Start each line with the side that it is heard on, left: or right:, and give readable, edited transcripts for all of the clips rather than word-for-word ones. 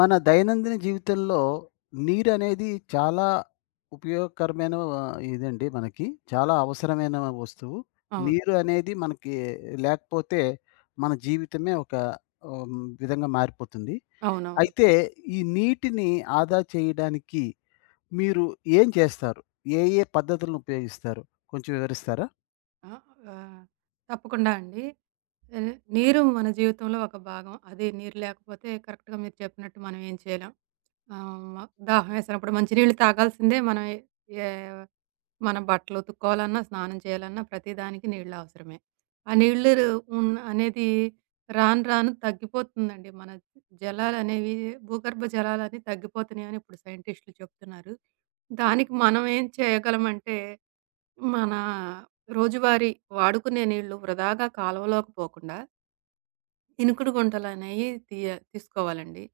left: మన దైనందిన జీవితంలో నీరు అనేది చాలా ఉపయోగకరమైన ఇదండి మనకి చాలా అవసరమైన వస్తువు.
right: అవును.
left: నీరు అనేది మనకి లేకపోతే మన జీవితమే ఒక ఉమ్, విధంగా మారిపోతుంది.
right: అవునవును.
left: అయితే ఈ నీటిని ఆదా చేయడానికి మీరు ఏం చేస్తారు? ఏ ఏ పద్ధతులను ఉపయోగిస్తారు? కొంచెం వివరిస్తారా?
right: ఆ! ఆహ్, తప్పకుండా అండి. ఆహ్, నీరు మన జీవితంలో ఒక భాగం. అది నీరు లేకపోతే కరెక్ట్‌గా మీరు చెప్పినట్టు మనం ఏం చేయలేం. దాహం వేసినప్పుడు మంచి నీళ్ళు తాగాల్సిందే. మనం ఏ ఏ- మన బట్టలు ఉతుక్కోవాలన్నా, స్నానం చేయాలన్నా ప్రతిదానికి నీళ్ళు అవసరమే. ఆ నీళ్ళు రు- ఉన్ అనేది రాను రాను తగ్గిపోతుందండి. మన జలాలనేవి భూగర్భ జలాలన్నీ తగ్గిపోతున్నాయని ఇప్పుడు సైంటిస్టులు చెప్తున్నారు. దానికి మనం ఏం చేయగలమంటే మనా రోజువారీ వాడుకునే నీళ్ళు వృధాగా కాలువలోకి పోకుండా ఇనుకుడు గుంటలనేయి తీసుకోవాలండి.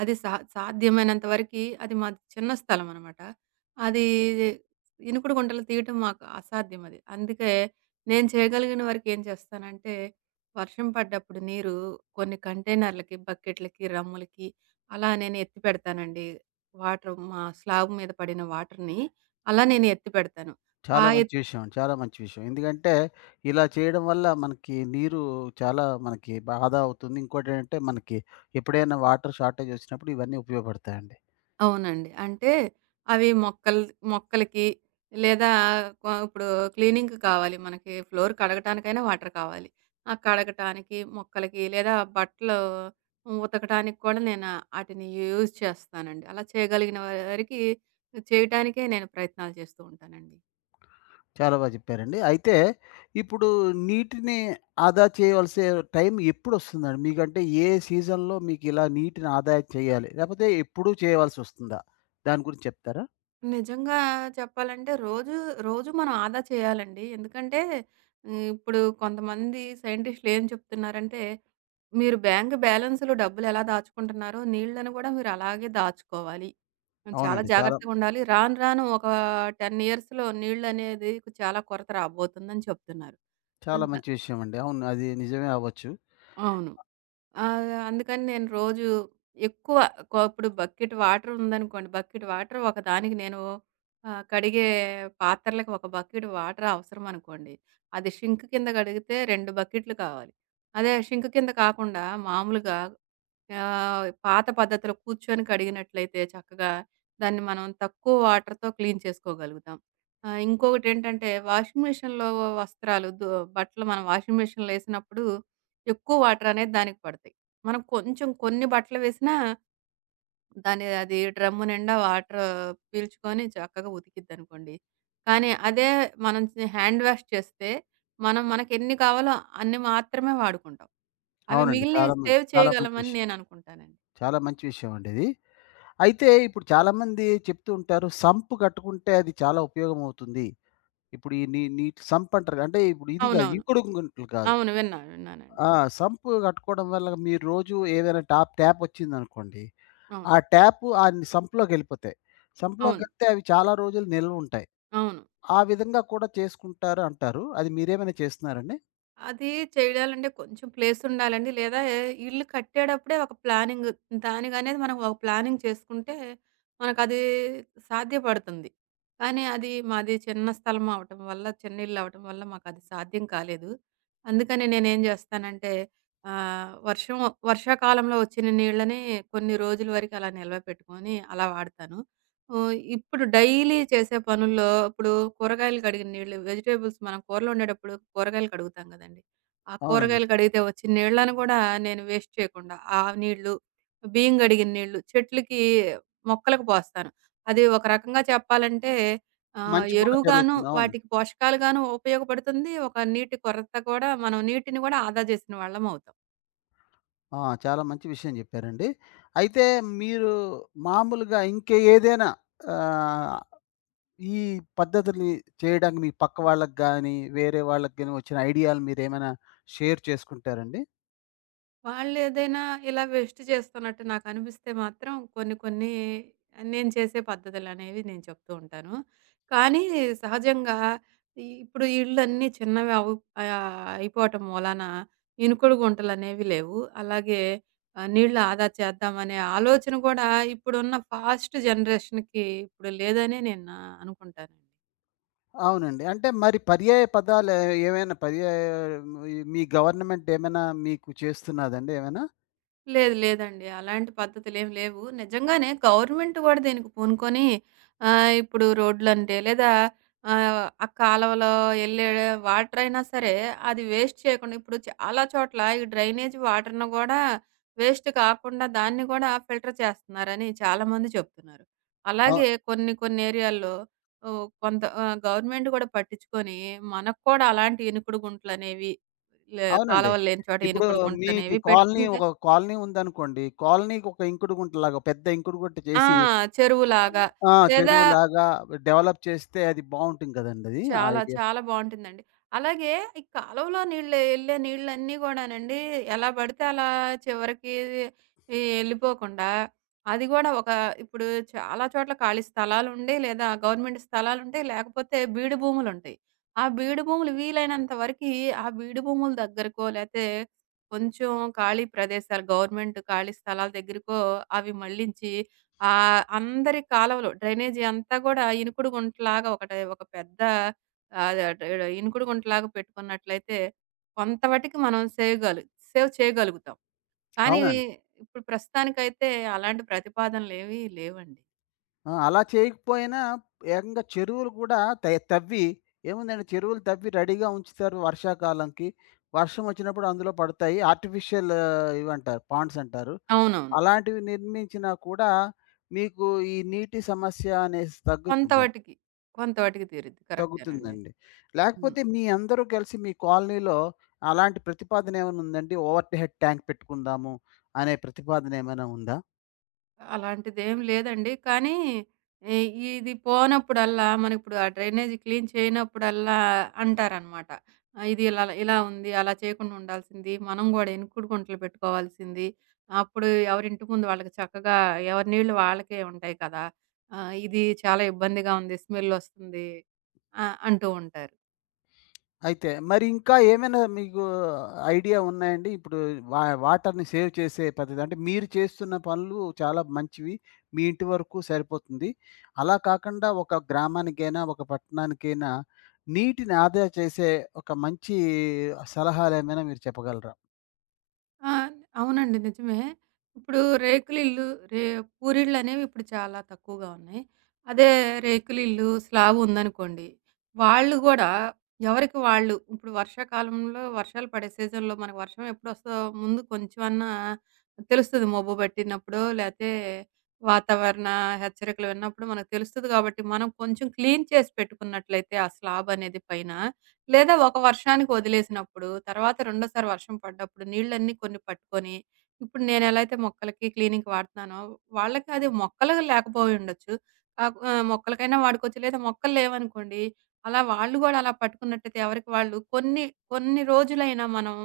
right: అది సాధ్యమైనంత వరకి అది మాది చిన్న స్థలం అనమాట. అది ఇనుకుడు గుంటలు తీయటం మాకు అసాధ్యం అది. అందుకే నేను చేయగలిగిన వరకు ఏం చేస్తానంటే, వర్షం పడ్డప్పుడు నీరు కొన్ని కంటైనర్లకి, బకెట్లకి, రమ్ములకి అలా నేను ఎత్తిపెడతానండి. వాటర్ మా స్లాబ్ మీద పడిన వాటర్‌ని అలా నేను ఎత్తిపెడతాను. ఆ
left: చాలా
right: ఎత్
left: మంచి విషయం. చాలా మంచి విషయం. ఎందుకంటే, ఇలా చేయడం వల్ల మనకి నీరు చాలా మనకి ఆదా అవుతుంది. ఇంకోటేంటంటే, మనకి ఎప్పుడైనా వాటర్ షార్టేజ్ వచ్చినప్పుడు ఇవన్నీ ఉపయోగపడతాయండి.
right: అవునండి. అంటే అవి మొక్కలకి లేదా ఇప్పుడు క్లీనింగ్‌కి కావాలి. మనకి ఫ్లోర్ కడగటానికైనా వాటర్ కావాలి. ఆ కడగటానికి, మొక్కలకి లేదా బట్టలు ఉతకటానికి కూడా నేను ఆటిని యూజ్ చేస్తానండి. అలా చేయగలిగిన వరికి చేయటానికే నేను ప్రయత్నాలు చేస్తూ ఉంటానండి.
left: చాలా చెప్పారండి. అయితే, ఇప్పుడు నీటిని ఆదా చేయవలసే టైం ఎప్పుడొస్తుందండి? మీకంటే ఏ సీజన్‌లో మీకిలా నీటిని ఆదా చేయాలి? లేపోతే ఎప్పుడూ చేయవలసొస్తుందా? దాని గురించి చెప్తారా?
right: నిజంగా చెప్పాలంటే రోజు రోజు మనం ఆదా చేయాలండి. ఎందుకంటే ఇప్పుడు కొంతమంది సైంటిస్టులు ఏం చెప్తున్నారంటే, మీరు బ్యాంక్ బ్యాలెన్స్‌లో డబ్బులు ఎలా దాచుకుంటున్నారో, నీళ్ళను కూడా మీరు అలాగే దాచుకోవాలి. చాలా
left: అవునండి. చాలా,
right: జాగ్రత్తగా ఉండాలి. రాను రాను ఒక 10 ఇయర్స్‌లో నీళ్ళనేది చాలా కొరత రాబోతుందని చెప్తున్నారు.
left: చాలా
right: హ్మ్, ద
left: మంచి విషయం అండి. అవును. అది నిజమే అవ్వచ్చు.
right: అవును. ఆ! అందుకని నేను రోజు ఎక్కువ ఇప్పుడు బకెట్ వాటర్ ఉందనుకోండి. బకెట్ వాటర్ ఒకదానికి నేను కడిగే పాత్రలకి ఒక బకెట్ వాటర్ అవసరం అనుకోండి. అది షింక్ కింద కడిగితే 2 బకెట్లు కావాలి. అదే షింక్ కింద కాకుండా మామూలుగా పాత పద్ధతిలో కూర్చొని కడిగినట్లయితే చక్కగా దాన్ని మనం తక్కువ వాటర్‌తో క్లీన్ చేసుకోగలుగుతాం. ఇంకొకటేంటంటే వాషింగ్ మెషిన్‌లో వస్త్రాలు దు బట్టలు మనం వాషింగ్ మెషిన్‌లో ఏసినప్పుడు ఎక్కువ వాటర్ అనేది దానికి పడతాయి. మనం కొంచెం కొన్ని బట్టలు వేసినా అది డ్రమ్ము నిండా వాటర్ పీల్చుకొని చక్కగా ఉతికిద్దనుకోండి. కానీ అదే మనం హ్యాండ్ వాష్ చేస్తే మనం మనకెన్ని కావాలో అన్ని మాత్రమే వాడుకుంటాం. అవి
left: అవునండి.
right: మిగిలినవి సేవ్
left: చాలా మంచి
right: చేయగలమని
left: విషయం.
right: నేననుకుంటానండి.
left: చాలా మంచి విషయం అండి ఇది. అయితే ఇప్పుడు చాలామంది చెప్తూ ఉంటారు, సంప్ కట్టుకుంటే అది చాలా ఉపయోగమవుతుంది. ఇప్పుడు ఈ నీటి సంప్ అంటారు. అంటే ఇప్పుడు ఇది కాదు,
right: అవునవును.
left: ఇంకుడు గుంటలు కాదు.
right: అవును. విన్నాను. విన్నానండి.
left: ఆ! సంప్ కట్టుకోవడం వల్ల మీరు రోజు ఏదైనా ట్యాపొచ్చిందనుకోండి,
right: అవును.
left: ఆ ట్యాప్ ఆ సంప్‌లోకెళ్ళిపోతాయి.
right: అవును.
left: సంప్‌లోకెళ్తే అవి చాలా రోజులు నిల్వుంటాయి.
right: అవును.
left: ఆ విధంగా కూడా చేసుకుంటారు అంటారు. అది మీరేమైనా చేస్తున్నారండి?
right: అది చేయాలంటే కొంచెం ప్లేసుండాలండి. లేదా ఇల్లు కట్టేటప్పుడే ఒక ప్లానింగ్ దానికనేది మనం ఒక ప్లానింగ్ చేసుకుంటే మనకది సాధ్యపడుతుంది. కానీ అది మాది చిన్న స్థలం అవ్వటం వల్ల, చిన్న ఇల్లు అవ్వటం వల్ల మాకది సాధ్యం కాలేదు. అందుకని నేనేం చేస్తానంటే ఆహ్, వర్షం వర్షాకాలంలో వచ్చిన నీళ్ళని కొన్ని రోజుల వరకు అలా నిల్వ పెట్టుకొని అలా వాడతాను. ఓహ్! ఇప్పుడు డైలీ చేసే పనుల్లో ఇప్పుడు కూరగాయలు కడిగిన నీళ్ళు వెజిటబుల్స్ మనం కూరలు వండేటప్పుడు కూరగాయలు కడుగుతాం గదండీ! ఆ
left: అవునండి.
right: కూరగాయలు కడిగితే వచ్చిన నీళ్ళను గూడా నేను వేస్ట్ చేయకుండా ఆ నీళ్ళు, బియ్యం కడిగిన నీళ్ళు చెట్లకి, మొక్కలకు పోస్తాను. అది ఒక రకంగా చెప్పాలంటే
left: మంచి కూడా
right: ఎరువుగాను,
left: జరుగుతుంది. అవును.
right: వాటికి పోషకాలుగాను ఉపయోగపడుతుంది. ఒక నీటి కొరత కూడా మనం నీటిని గూడా ఆదా చేసిన వాళ్ళమవుతాం.
left: ఆ! చాలా మంచి విషయం చెప్పారండి. అయితే మీరు మామూలుగా ఇంకే ఏదైనా ఆహ్, ఈ పద్ధతులు చేయడానికి మీ పక్క వాళ్ళకి గాని, వేరే వాళ్ళకి గాని వచ్చిన ఐడియాలు మీరేమైనా షేర్ చేసుకుంటారండి?
right: వాళ్ళేదైనా ఇలా వేస్ట్ చేస్తున్నట్టు నాకనిపిస్తే మాత్రం కొన్ని కొన్ని నేను చేసే పద్ధతులనేవి నేను చెప్తూ ఉంటాను. కానీ సహజంగా ఇప్పుడు ఇళ్ళన్నీ చిన్నవి ఆహ్, అయిపోవటం మూలాన ఇనుకుడు గుంటలనేవి లేవు. అలాగే నీళ్ళు ఆదా చేద్దామనే ఆలోచన కూడా ఇప్పుడున్న ఫాస్ట్ జనరేషన్‌కి ఇప్పుడు లేదనే నేను అనుకుంటాను.
left: అవునండి. అంటే మరి పర్యాయ పదాలు ఏమైనా పర్యాయ ఈ మీ గవర్నమెంట్ ఏమైనా మీకు చేస్తున్నదండి ఏమైనా?
right: లేదు లేదండి. అలాంటి పద్ధతులేమి లేవు. నిజంగానే గవర్నమెంట్ గూడా దీనికి పూనుకొని ఇప్పుడు రోడ్లంటే లేదా ఆ కాలవలో యెళ్ళే వాటర్ అయినా సరే అది వేస్ట్ చేయకుండా ఇప్పుడు చాలా చోట్ల ఈ డ్రైనేజ్ వాటర్‌ని గూడా వేస్ట్ కాకుండా దాన్ని గూడా ఫిల్టర్ చేస్తున్నారని చాలామంది చెప్తున్నారు.
left: అవు
right: అలాగే కొన్ని కొన్ని ఏరియాల్లో గవర్నమెంట్ గూడా పట్టించుకొని మనకు కూడా అలాంటి ఇనుకుడు గుంటలనేవి
left: అవునండి.
right: కాలువలు లేని చోట
left: ఇప్పుడు
right: ఇనుకుడు
left: మీకు
right: గుంటలనేవి
left: కాలనీ
right: పెట్టుకుంటే
left: ఒక కాలనీ ఉందనుకోండి. కాలనీకి ఒక ఇంకుడుగుంటలాగా పెద్ద ఇంకుడుగుంట
right: ఆ!
left: చేసి
right: చెరువులాగా.
left: ఆ!
right: లేదా
left: చెరువులాగా డెవలప్ చేస్తే అది బావుంటుంది కదండీ! అది ఆ
right: చాలా,
left: ఐడియా.
right: చాలా బావుంటుందండి. అలాగే ఈ కాలువలో నీళ్ళు ఎళ్ళే నీళ్ళన్నీ గూడానండి ఎలా బడితే అలా చివరికి ఎళ్ళిపోకుండా అది గూడా ఒక ఇప్పుడు చాలా చోట్ల ఖాళీ స్థలాలుండి లేదా గవర్నమెంట్ స్థలాలుంటాయి. లేకపోతే బీడు భూములుంటాయి. ఆ బీడు భూములు వీలైనంత వరకి ఆ బీడు భూముల దగ్గరకో లేతే కొంచెం ఖాళీ ప్రదేశాలు గవర్నమెంట్ ఖాళీ స్థలాల దగ్గరకో అవి మళ్ళించి అందరి కాలువలు డ్రైనేజీ అంతా గూడా ఇనుకుడు గుంటలాగా ఒకటి ఒక పెద్ద అది అటు ఇడ ఇనుకుడు గుంటలాగా పెట్టుకున్నట్లయితే కొంత మటికి మనం సేవ్ చేయగలుగుతాం. కానీ
left: అవునండి.
right: ఇప్పుడు ప్రస్తుతానికైతే అలాంటి ప్రతిపాదనలేవి లేవండి.
left: ఆ! అలా చేయకపోయినా ఏకంగా చెరువులు గూడా తవ్వి ఏముందండి చెరువులు తవ్వి రెడీగా ఉంచుతారు వర్షాకాలంకి. వర్షం వచ్చినప్పుడు అందులో పడతాయి. ఆర్టిఫిషియల్ ఇవంటారు పాండ్స్ అంటారు.
right: అవునవును.
left: అలాంటివి నిర్మించినా కూడా మీకు ఈ నీటి సమస్య అనేసి
right: కొంత
left: తగ్గుతుందండి.
right: మటికి, కొంత మటికి తీరిద్ది. కరెక్టేనండి.
left: తగ్గుతుందండి.
right: హ్మ్.
left: లేకపోతే మీ అందరూ కలిసి మీ కాలనీలో అలాంటి ప్రతిపాదన ఏమైనా ఉందండి? ఓవర్‌హెడ్ ట్యాంక్ పెట్టుకుందాము అనే ప్రతిపాదన ఏమైనా ఉందా?
right: అలాంటిదేం లేదండి. కానీ ఈ ఇది పోనప్పుడల్లా మనకిప్పుడు ఆ డ్రైనేజ్ క్లీన్ చేయనప్పుడల్లా అంటారనమాట. ఆహ్, ఇది ఇలా ఇలా ఉంది. అలా చేయకుండా ఉండాల్సింది. మనం గూడా ఇనుకుడు గుంటలు పెట్టుకోవాల్సింది. అప్పుడు ఎవరింటి ముందు వాళ్ళకి చక్కగా ఎవరి నీళ్ళు వాళ్ళకే ఉంటాయి కదా! ఇది చాలా ఇబ్బందిగా ఉంది. స్మెల్ ఒస్తుంది. అంటూ ఉంటారు.
left: అయితే మరి ఇంకా ఏమైనా మీకు ఐడియా ఉన్నాయండి? ఇప్పుడు వాటర్‌ని సేవ్ చేసే పద్ధతి. అంటే మీరు చేస్తున్న పనులు చాలా మంచివి. మీ ఇంటి వరకు సరిపోతుంది. అలా కాకుండా ఒక గ్రామానికైనా, ఒక పట్టణానికైనా నీటిని ఆదా చేసే ఒక మంచి సలహాలేమైనా మీరు చెప్పగలరా?
right: ఆ! అవునండి. నిజమే. ఇప్పుడు రేకులిల్లు రే పూరిళ్ళనేవి ఇప్పుడు చాలా తక్కువగా ఉన్నాయి. అదే రేకులిల్లు, స్లాబుందనుకోండి, వాళ్ళు గూడా ఎవరికి వాళ్ళు ఇప్పుడు వర్షాకాలంలో వర్షాలు పడే సీజన్‌లో మనకు వర్షం ఎప్పుడొస్తదో ముందు కొంచెమన్నా తెలుస్తది. మబ్బు పట్టినప్పుడో, లేతే వాతావరణ హెచ్చరికలు విన్నప్పుడు మనకు తెలుస్తది గాబట్టి, మనం కొంచెం క్లీన్ చేసి పెట్టుకున్నట్లయితే ఆ స్లాబనేది పైన లేదా ఒక వర్షానికి వదిలేసినప్పుడు, తర్వాత రెండోసారి వర్షం పడ్డప్పుడు నీళ్ళన్నీ కొన్ని పట్టుకొని, ఇప్పుడు నేనెలా అయితే మొక్కలకి, క్లీనింగ్‌కి వాడుతున్నానో, వాళ్ళకి అది మొక్కలుగా లేకపోయి ఉండొచ్చు. మొక్కలకైనా వాడుకోవచ్చు. లేదా మొక్కలు లేవనుకోండి, అలా వాళ్ళు గూడా అలా పట్టుకున్నట్టయితే ఎవరికి వాళ్ళు కొన్ని రోజులైనా మనం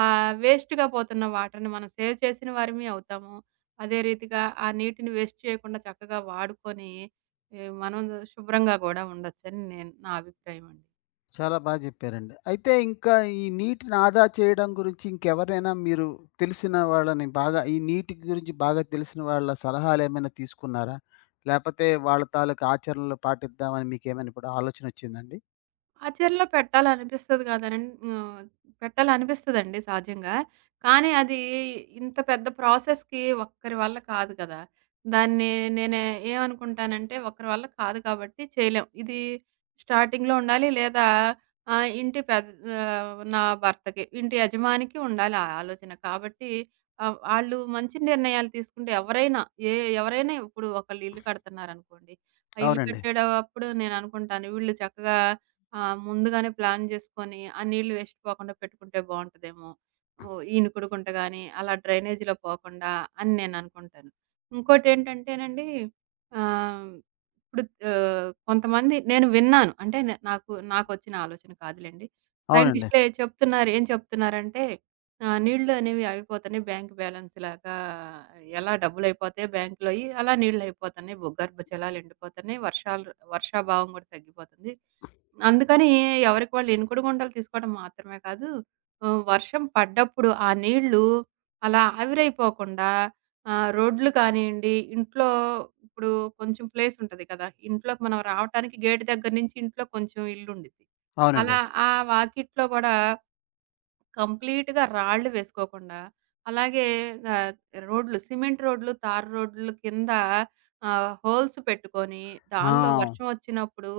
right: వేస్ట్‌గా పోతున్న వాటర్‌ని మనం సేవ్ చేసిన వారిమి అవుతాము. అదే రీతిగా ఆ నీటిని వేస్ట్ చేయకుండా చక్కగా వాడుకొని, మనం శుభ్రంగా గూడా ఉండొచ్చని నేను అభిప్రాయం అండి.
left: చాలా బాగా చెప్పారండి. అయితే ఇంకా ఈ నీటిని ఆదా చేయడం గురించి ఇంకెవరైనా మీరు తెలిసిన వాళ్ళని బాగా ఈ నీటి గురించి బాగా తెలిసిన వాళ్ళ సలహాలేమైనా తీసుకున్నారా? లేపోతే వాళ్ళ తాలూకా ఆచరణలు పాటిద్దామని మీకేమైనా ఇప్పుడు ఆలోచనొచ్చిందండి?
right: ఆచరణలో పెట్టాలనిపిస్తది కాదనం ఆహ్, పెట్టాలనిపిస్తదండి సహజంగా. కానీ అది ఇంత పెద్ద ప్రాసెస్‌కి ఒక్కరి వల్ల కాదు కదా! దాన్ని నేనే ఏమనుకుంటానంటే ఒకరి వల్ల కాదు కాబట్టి చేయలేం. ఇది స్టార్టింగ్‌లో ఉండాలి లేదా ఆహ్, ఇంటి పెద్ ఆహ్, నా భర్తకి, ఇంటి యజమానికి ఉండాలి ఆ ఆలోచన. కాబట్టి ఆళ్ళు మంచి నిర్ణయాలు తీసుకుంటే ఏ ఎవరైనా ఇప్పుడు ఒకళ్ళు ఇల్లు కడుతున్నారనుకోండి. ఆ ఇల్లు
left: అవునండి.
right: కట్టేటప్పుడు నేననుకుంటాను వీళ్ళు చక్కగా ఆ! ముందుగానే ప్లాన్ జేసుకొని, ఆ నీళ్ళు వేస్ట్ పోకుండా పెట్టుకుంటే బావుంటదేమో! ఓహ్! ఈనుకుడుగుంట గాని, అలా డ్రైనేజీలో పోకుండా అని నేననుకుంటాను. ఇంకోటేంటంటేనండి ఆహ్, ఇప్పుడు కొంతమంది నేను విన్నాను. అంటే నే నాకు నాకొచ్చిన ఆలోచన కాదులెండి.
left: అవునండి.
right: సైంటిస్ట్‌లే చెప్తున్నారు. ఏం చెప్తున్నారంటే నీళ్ళు అనేవి అయిపోతున్నాయి బ్యాంక్ బ్యాలెన్స్ లాగా ఎలా డబ్బులయిపోతాయో బ్యాంక్‌లోయి, అలా నీళ్ళయిపోతున్నాయి. భూగర్భ జలాలెండిపోతున్నాయి. వర్షాభావం గూడా తగ్గిపోతుంది. అందుకని ఎవరికి వాళ్ళు ఎనికుడు గుంటలు తీసుకోవడం మాత్రమే కాదు, వర్షం పడ్డప్పుడు ఆ నీళ్ళు అలా ఆవిరైపోకుండా రోడ్లు కానియండి, ఇంట్లో ఇప్పుడు కొంచెం ప్లేస్ ఉంటది కదా! ఇంట్లోకి మనం రావటానికి గేట్ దగ్గర నుంచి ఇంట్లో కొంచెం ఇల్లుండిద్ది.
left: అవునండి.
right: అలా ఆ వాకిట్లో గూడా కంప్లీట్‌గా రాళ్ళు వేసుకోకుండా, అలాగే ఆహ్, రోడ్లు సిమెంట్ రోడ్లు, తారు రోడ్లు కింద హోల్స్ పెట్టుకొని,
left: ఆ!
right: దానిలో వర్షం వచ్చినప్పుడు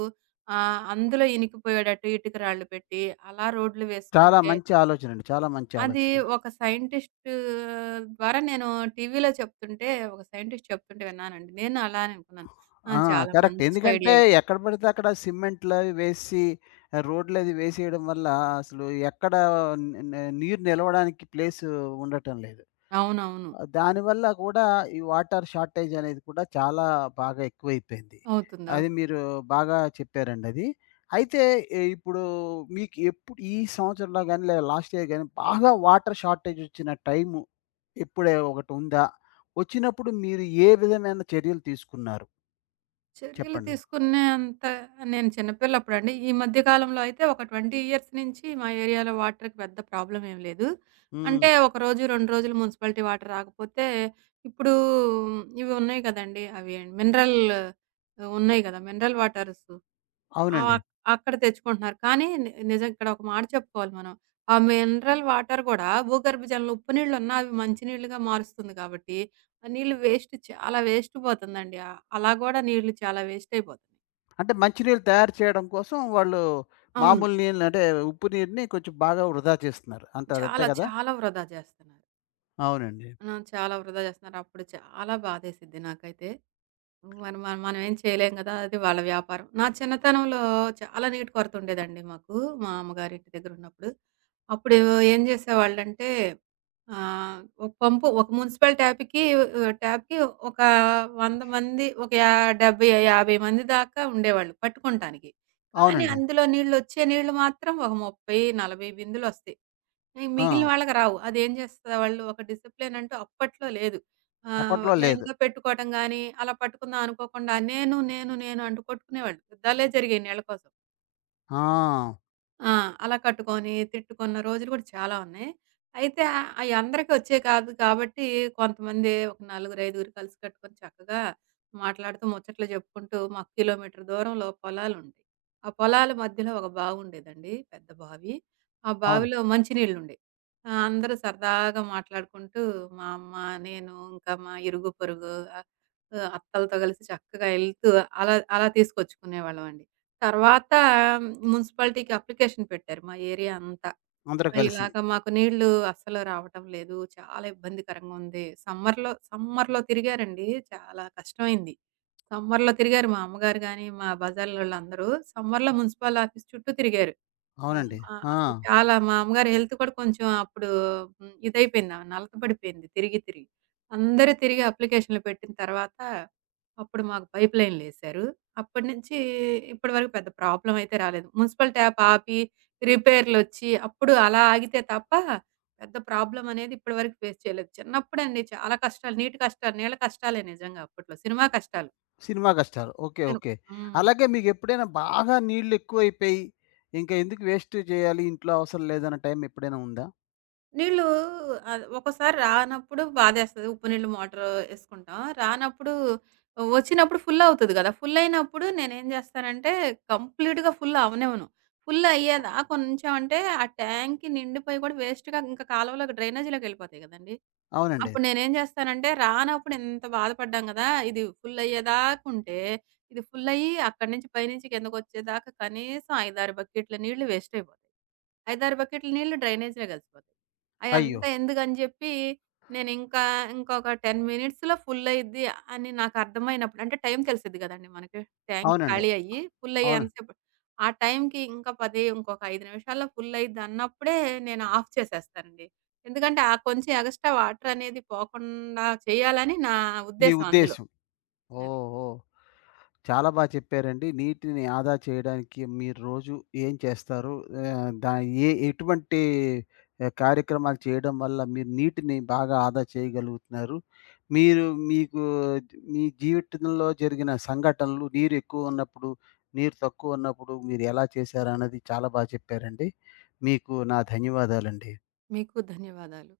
right: అందులో ఇనికిపోయేటట్టు ఇటుక రాళ్ళు పెట్టి, అలా రోడ్లు
left: చాలా
right: వేసుకుంటే
left: మంచి ఆలోచనండి. చాలా మంచి
right: అది
left: ఆలోచన.
right: ఒక సైంటిస్ట్ ద్వారా నేను టీవీలో చెప్తుంటే, ఒక సైంటిస్ట్ చెప్తుంటే విన్నానండి. నేను అలానే అనుకున్నాను. ఆ!
left: ఆ!
right: చాలా
left: కరెక్ట్.
right: మంచి
left: ఎందుకంటే
right: ఐడియా ఇది.
left: ఎక్కడ పడితే అక్కడ సిమెంట్‌లవి వేసి ఆహ్, రోడ్లది వేసేయడం వల్ల అసలు ఎక్కడ ని ని నీరు నిలవడానికి ప్లేసు ఉండటం లేదు.
right: అవునవును.
left: ఆహ్, దానివల్ల గూడా ఈ వాటర్ షార్టేజ్ అనేది కూడా చాలా బాగా ఎక్కువైపోయింది.
right: అవుతుంది.
left: అది
right: అవుతుంది.
left: మీరు బాగా చెప్పారండది. అయితే ఆహ్, ఇప్పుడు మీకు ఎప్పుడు ఈ సంవత్సరంలో గాని, లేదా లాస్ట్ ఇయర్ గాని బాగా వాటర్ షార్టేజ్ వచ్చిన టైము ఇప్పుడే ఒకటుందా? వచ్చినప్పుడు మీరు ఏ విధమైన చర్యలు తీసుకున్నారు?
right: చర్యలు
left: చెప్పండి.
right: తీసుకునే అంత నేను చిన్నపిల్లప్పుడండి. ఈ మధ్య కాలంలో అయితే ఒక 20 ఇయర్స్ నుంచి మా ఏరియాలో వాటర్‌కి పెద్ద ప్రాబ్లమ్ ఏమి లేదు.
left: హ్మ్.
right: అంటే ఒకరోజు, 2 రోజులు మున్సిపాలిటీ వాటర్ రాకపోతే ఇప్పుడు ఇవి ఉన్నాయి కదండీ! అవి మినరల్ ఉన్నాయి కదా! Mineral waters.
left: అవునండి.
right: ఆహ్, అక్కడ తెచ్చుకుంటున్నారు. కానీ నిజం ఇక్కడ ఒక మాట చెప్పుకోవాలి మనం. ఆ మినరల్ వాటర్ కూడా భూగర్భ జలంలో ఉప్పు నీళ్లున్నా అవి మంచినీళ్ళుగా మారుస్తుంది కాబట్టి ఆ నీళ్ళు చాలా వేస్ట్ పోతుందండి. అలా గూడా నీళ్ళు చాలా వేస్ట్ అయిపోతున్నాయి.
left: అంటే మంచి నీళ్ళు తయారు చేయడం కోసం వాళ్ళు
right: అవును.
left: మామూలు నీళ్ళని అంటే ఉప్పు నీరుని కొంచెం బాగా వృధా చేస్తున్నారు అంటారు. అంతే
right: చాలా
left: కదా?
right: చాలా వృధా చేస్తున్నారు.
left: అవునండి.
right: ఆ! చాలా వృధా చేస్తున్నారు. అప్పుడు చాలా బాధేసిద్ది నాకైతే. మనం మనం మనమేం చేయలేం గదా! అది వాళ్ళ వ్యాపారం. నా చిన్నతనంలో చాలా నీటి కొరత ఉండేదండి మాకు. మా అమ్మగారింటి దగ్గరున్నప్పుడు. అప్పుడు ఏం జేసేవాళ్ళంటే ఆహ్, ఒక పంపు ఒక మున్సిపల్ ట్యాప్‌కి ఒక 100 మంది ఒక యా 70, 50 మంది దాకా ఉండేవాళ్ళు పట్టుకుంటానికి. కానీ
left: అవునండి.
right: అందులో నీళ్ళొచ్చే నీళ్ళు మాత్రం ఒక 30, 40 బిందెలొస్తాయి. ఈ
left: ఆ!
right: మిగిలిన వాళ్ళకి రావు. అదేం చేసేవాళ్ళు ఒక డిసిప్లిన్ అంటూ అప్పట్లో లేదు.
left: అప్పట్లో లేదు.
right: లైన్‌గా పెట్టుకోవటం గాని, అలా పట్టుకుందాం అనుకోకుండా నేను అంటూ కొట్టుకునేవాళ్ళు. యుద్ధాలే జరిగాయి నీళ్ళ కోసం.
left: ఆ!
right: ఆ! అలా కట్టుకొని, తిట్టుకున్న రోజులు కూడా చాలా ఉన్నాయి. అయితే అందరికి వచ్చేయి కాదు కాబట్టి, కొంతమంది ఒక నలుగురు, ఐదుగురు కలిసి కట్టుకొని చక్కగా మాట్లాడుతూ, ముచ్చట్లు చెప్పుకుంటూ మాకు కిలోమీటర్ దూరంలో పొలాలుండేయి. ఆ పొలాల మధ్యలో ఒక బావుండేదండి. పెద్ద బావి. ఆ
left: అవును.
right: బావిలో మంచినీళ్ళుండేయి. ఆ! అందరూ సరదాగా మాట్లాడుకుంటూ, మా అమ్మ, నేను ఇంకా మా ఇరుగు పొరుగు అత్తలతో కలిసి చక్కగా ఎళ్తూ అలా అలా తీసుకొచ్చుకునేవాళ్ళమండి. తర్వాత మున్సిపాలిటీకి అప్లికేషన్ పెట్టారు మా ఏరియా అంతా.
left: అందరూ
right: "ఆ,
left: కలిసి.
right: ఇలాగ మాకు నీళ్ళు అస్సలు రావటం లేదు. చాలా ఇబ్బందికరంగా ఉంది. సమ్మర్‌లో సమ్మర్‌లో తిరిగారండి. చాలా కష్టమైంది. సమ్మర్‌లో తిరిగారు మా అమ్మగారు గాని, మా బజార్లోళ్ళందరూ. సమ్మర్‌లో మున్సిపల్ ఆఫీస్ చుట్టూ తిరిగారు. ఆ!
left: అవునండి.
right: ఆ!
left: ఆ!
right: అసలు చాలా మా అమ్మగారి హెల్త్ కూడా కొంచెం అప్పుడు ఇదైపోయింది. ఆమె నలత పడిపోయింది తిరిగి. అందరూ తిరిగి అప్లికేషన్‌లు పెట్టిన తర్వాత అప్పుడు మాకు పైప్ లైన్‌లేశారు. అప్పటినుంచి ఇప్పటి వరకు పెద్ద ప్రాబ్లమ్ అయితే రాలేదు. మున్సిపల్ ట్యాప్ ఆపి రిపేర్‌లొచ్చి అప్పుడు అలా ఆగితే తప్ప పెద్ద ప్రాబ్లమ్ అనేది ఇప్పటి వరకు ఫేస్ చేయలేదు. చిన్నప్పుడండి చాలా కష్టాలు నీటి కష్టాలు, నీళ్ళ కష్టాలే నిజంగా అప్పట్లో. సినిమా కష్టాలు.
left: సినిమా కష్టాలు. ఓకే.
right: తెను
left: ఓకే.
right: హ్మ్.
left: అలాగే మీకెప్పుడైనా బాగా నీళ్లెక్కువైపోయి, ఇంక ఎందుకు వేస్ట్ చేయాలి ఇంట్లో అవసరం లేదన్న టైం ఎప్పుడైనా ఉందా?
right: నీళ్ళు ఒక్కోసారి రానప్పుడు బాధేస్తది. ఉప్పు నీళ్ళు మోటారు యేసుకుంటాం. రానప్పుడు వచ్చినప్పుడు ఫుల్ అవుతది గదా! ఫుల్ అయినప్పుడు నేనేం జేస్తానంటే కంప్లీట్‌గా ఫుల్ అవ్వనివ్వను. ఫుల్ అయ్యేదాకా ఉంచామంటే ఆ ట్యాంక్ నిండిపోయి గూడా వేస్ట్‌గా ఇంకా కాలువలోకి డ్రైనేజీలోకెళ్ళిపోతాయి గదండీ!
left: అవునండి.
right: అప్పుడు నేనేం జేస్తానంటే, రానప్పుడు ఇంత బాధపడ్డాం గదా! ఇది ఫుల్లయ్యేదాకుంటే, ఇది ఫుల్లయ్యి అక్కడి నుంచి పైనుంచి కిందకొచ్చేదాకా కనీసం 5, 6 బకెట్ల నీళ్లు వేస్ట్ అయిపోతాయి. 5, 6 బకెట్ల నీళ్లు డ్రైనేజ్‌లో కలిసిపోతాయి.
left: అయ్యో!
right: అయంతా ఎందుకని జెప్పి, నేనింకా ఇంకొక 10 మినిట్స్‌లో ఫుల్లయిద్ది అని నాకర్థమైనప్పుడు అంటే టైం తెలిసిద్ది గదండీ మనకి. ట్యాంక్
left: అవునండి.
right: ఖాళీ అయ్యి ఫుల్లయ్యే
left: అవును.
right: ఎంత సేపు ఆ టైంకి ఇంకా 10 ఇంకొక 5 నిమిషాల్లో ఫుల్లయిద్దన్నప్పుడే నేను ఆఫ్ చేసేస్తానండి. ఎందుకంటే, ఆ కొంచెం ఎగస్ట్రా వాటరనేది పోకుండా చేయాలని నా
left: మీ
right: ఉద్దేశం అందులో.
left: ఉద్దేశ్యం.
right: అది.
left: ఓహ్! ఓహ్! చాలా చెప్పారండి. నీటిని ఆదా చేయడానికి మీరు రోజు ఏం చేస్తారు? ఆహ్, ఏ ఎటువంటి ఆహ్, కార్యక్రమాలు చేయడం వల్ల మీరు నీటిని బాగా ఆదా చేయగలుగుతున్నారు? మీరు మీకు మీ జీవితంలో జరిగిన సంఘటనలు నీరు ఎక్కువ ఉన్నప్పుడు, నీరు తక్కువ ఉన్నప్పుడు మీరు ఎలా చేశారన్నది చాలా చెప్పారండి. మీకు నా ధన్యవాదాలండి.
right: మీకు ధన్యవాదాలు.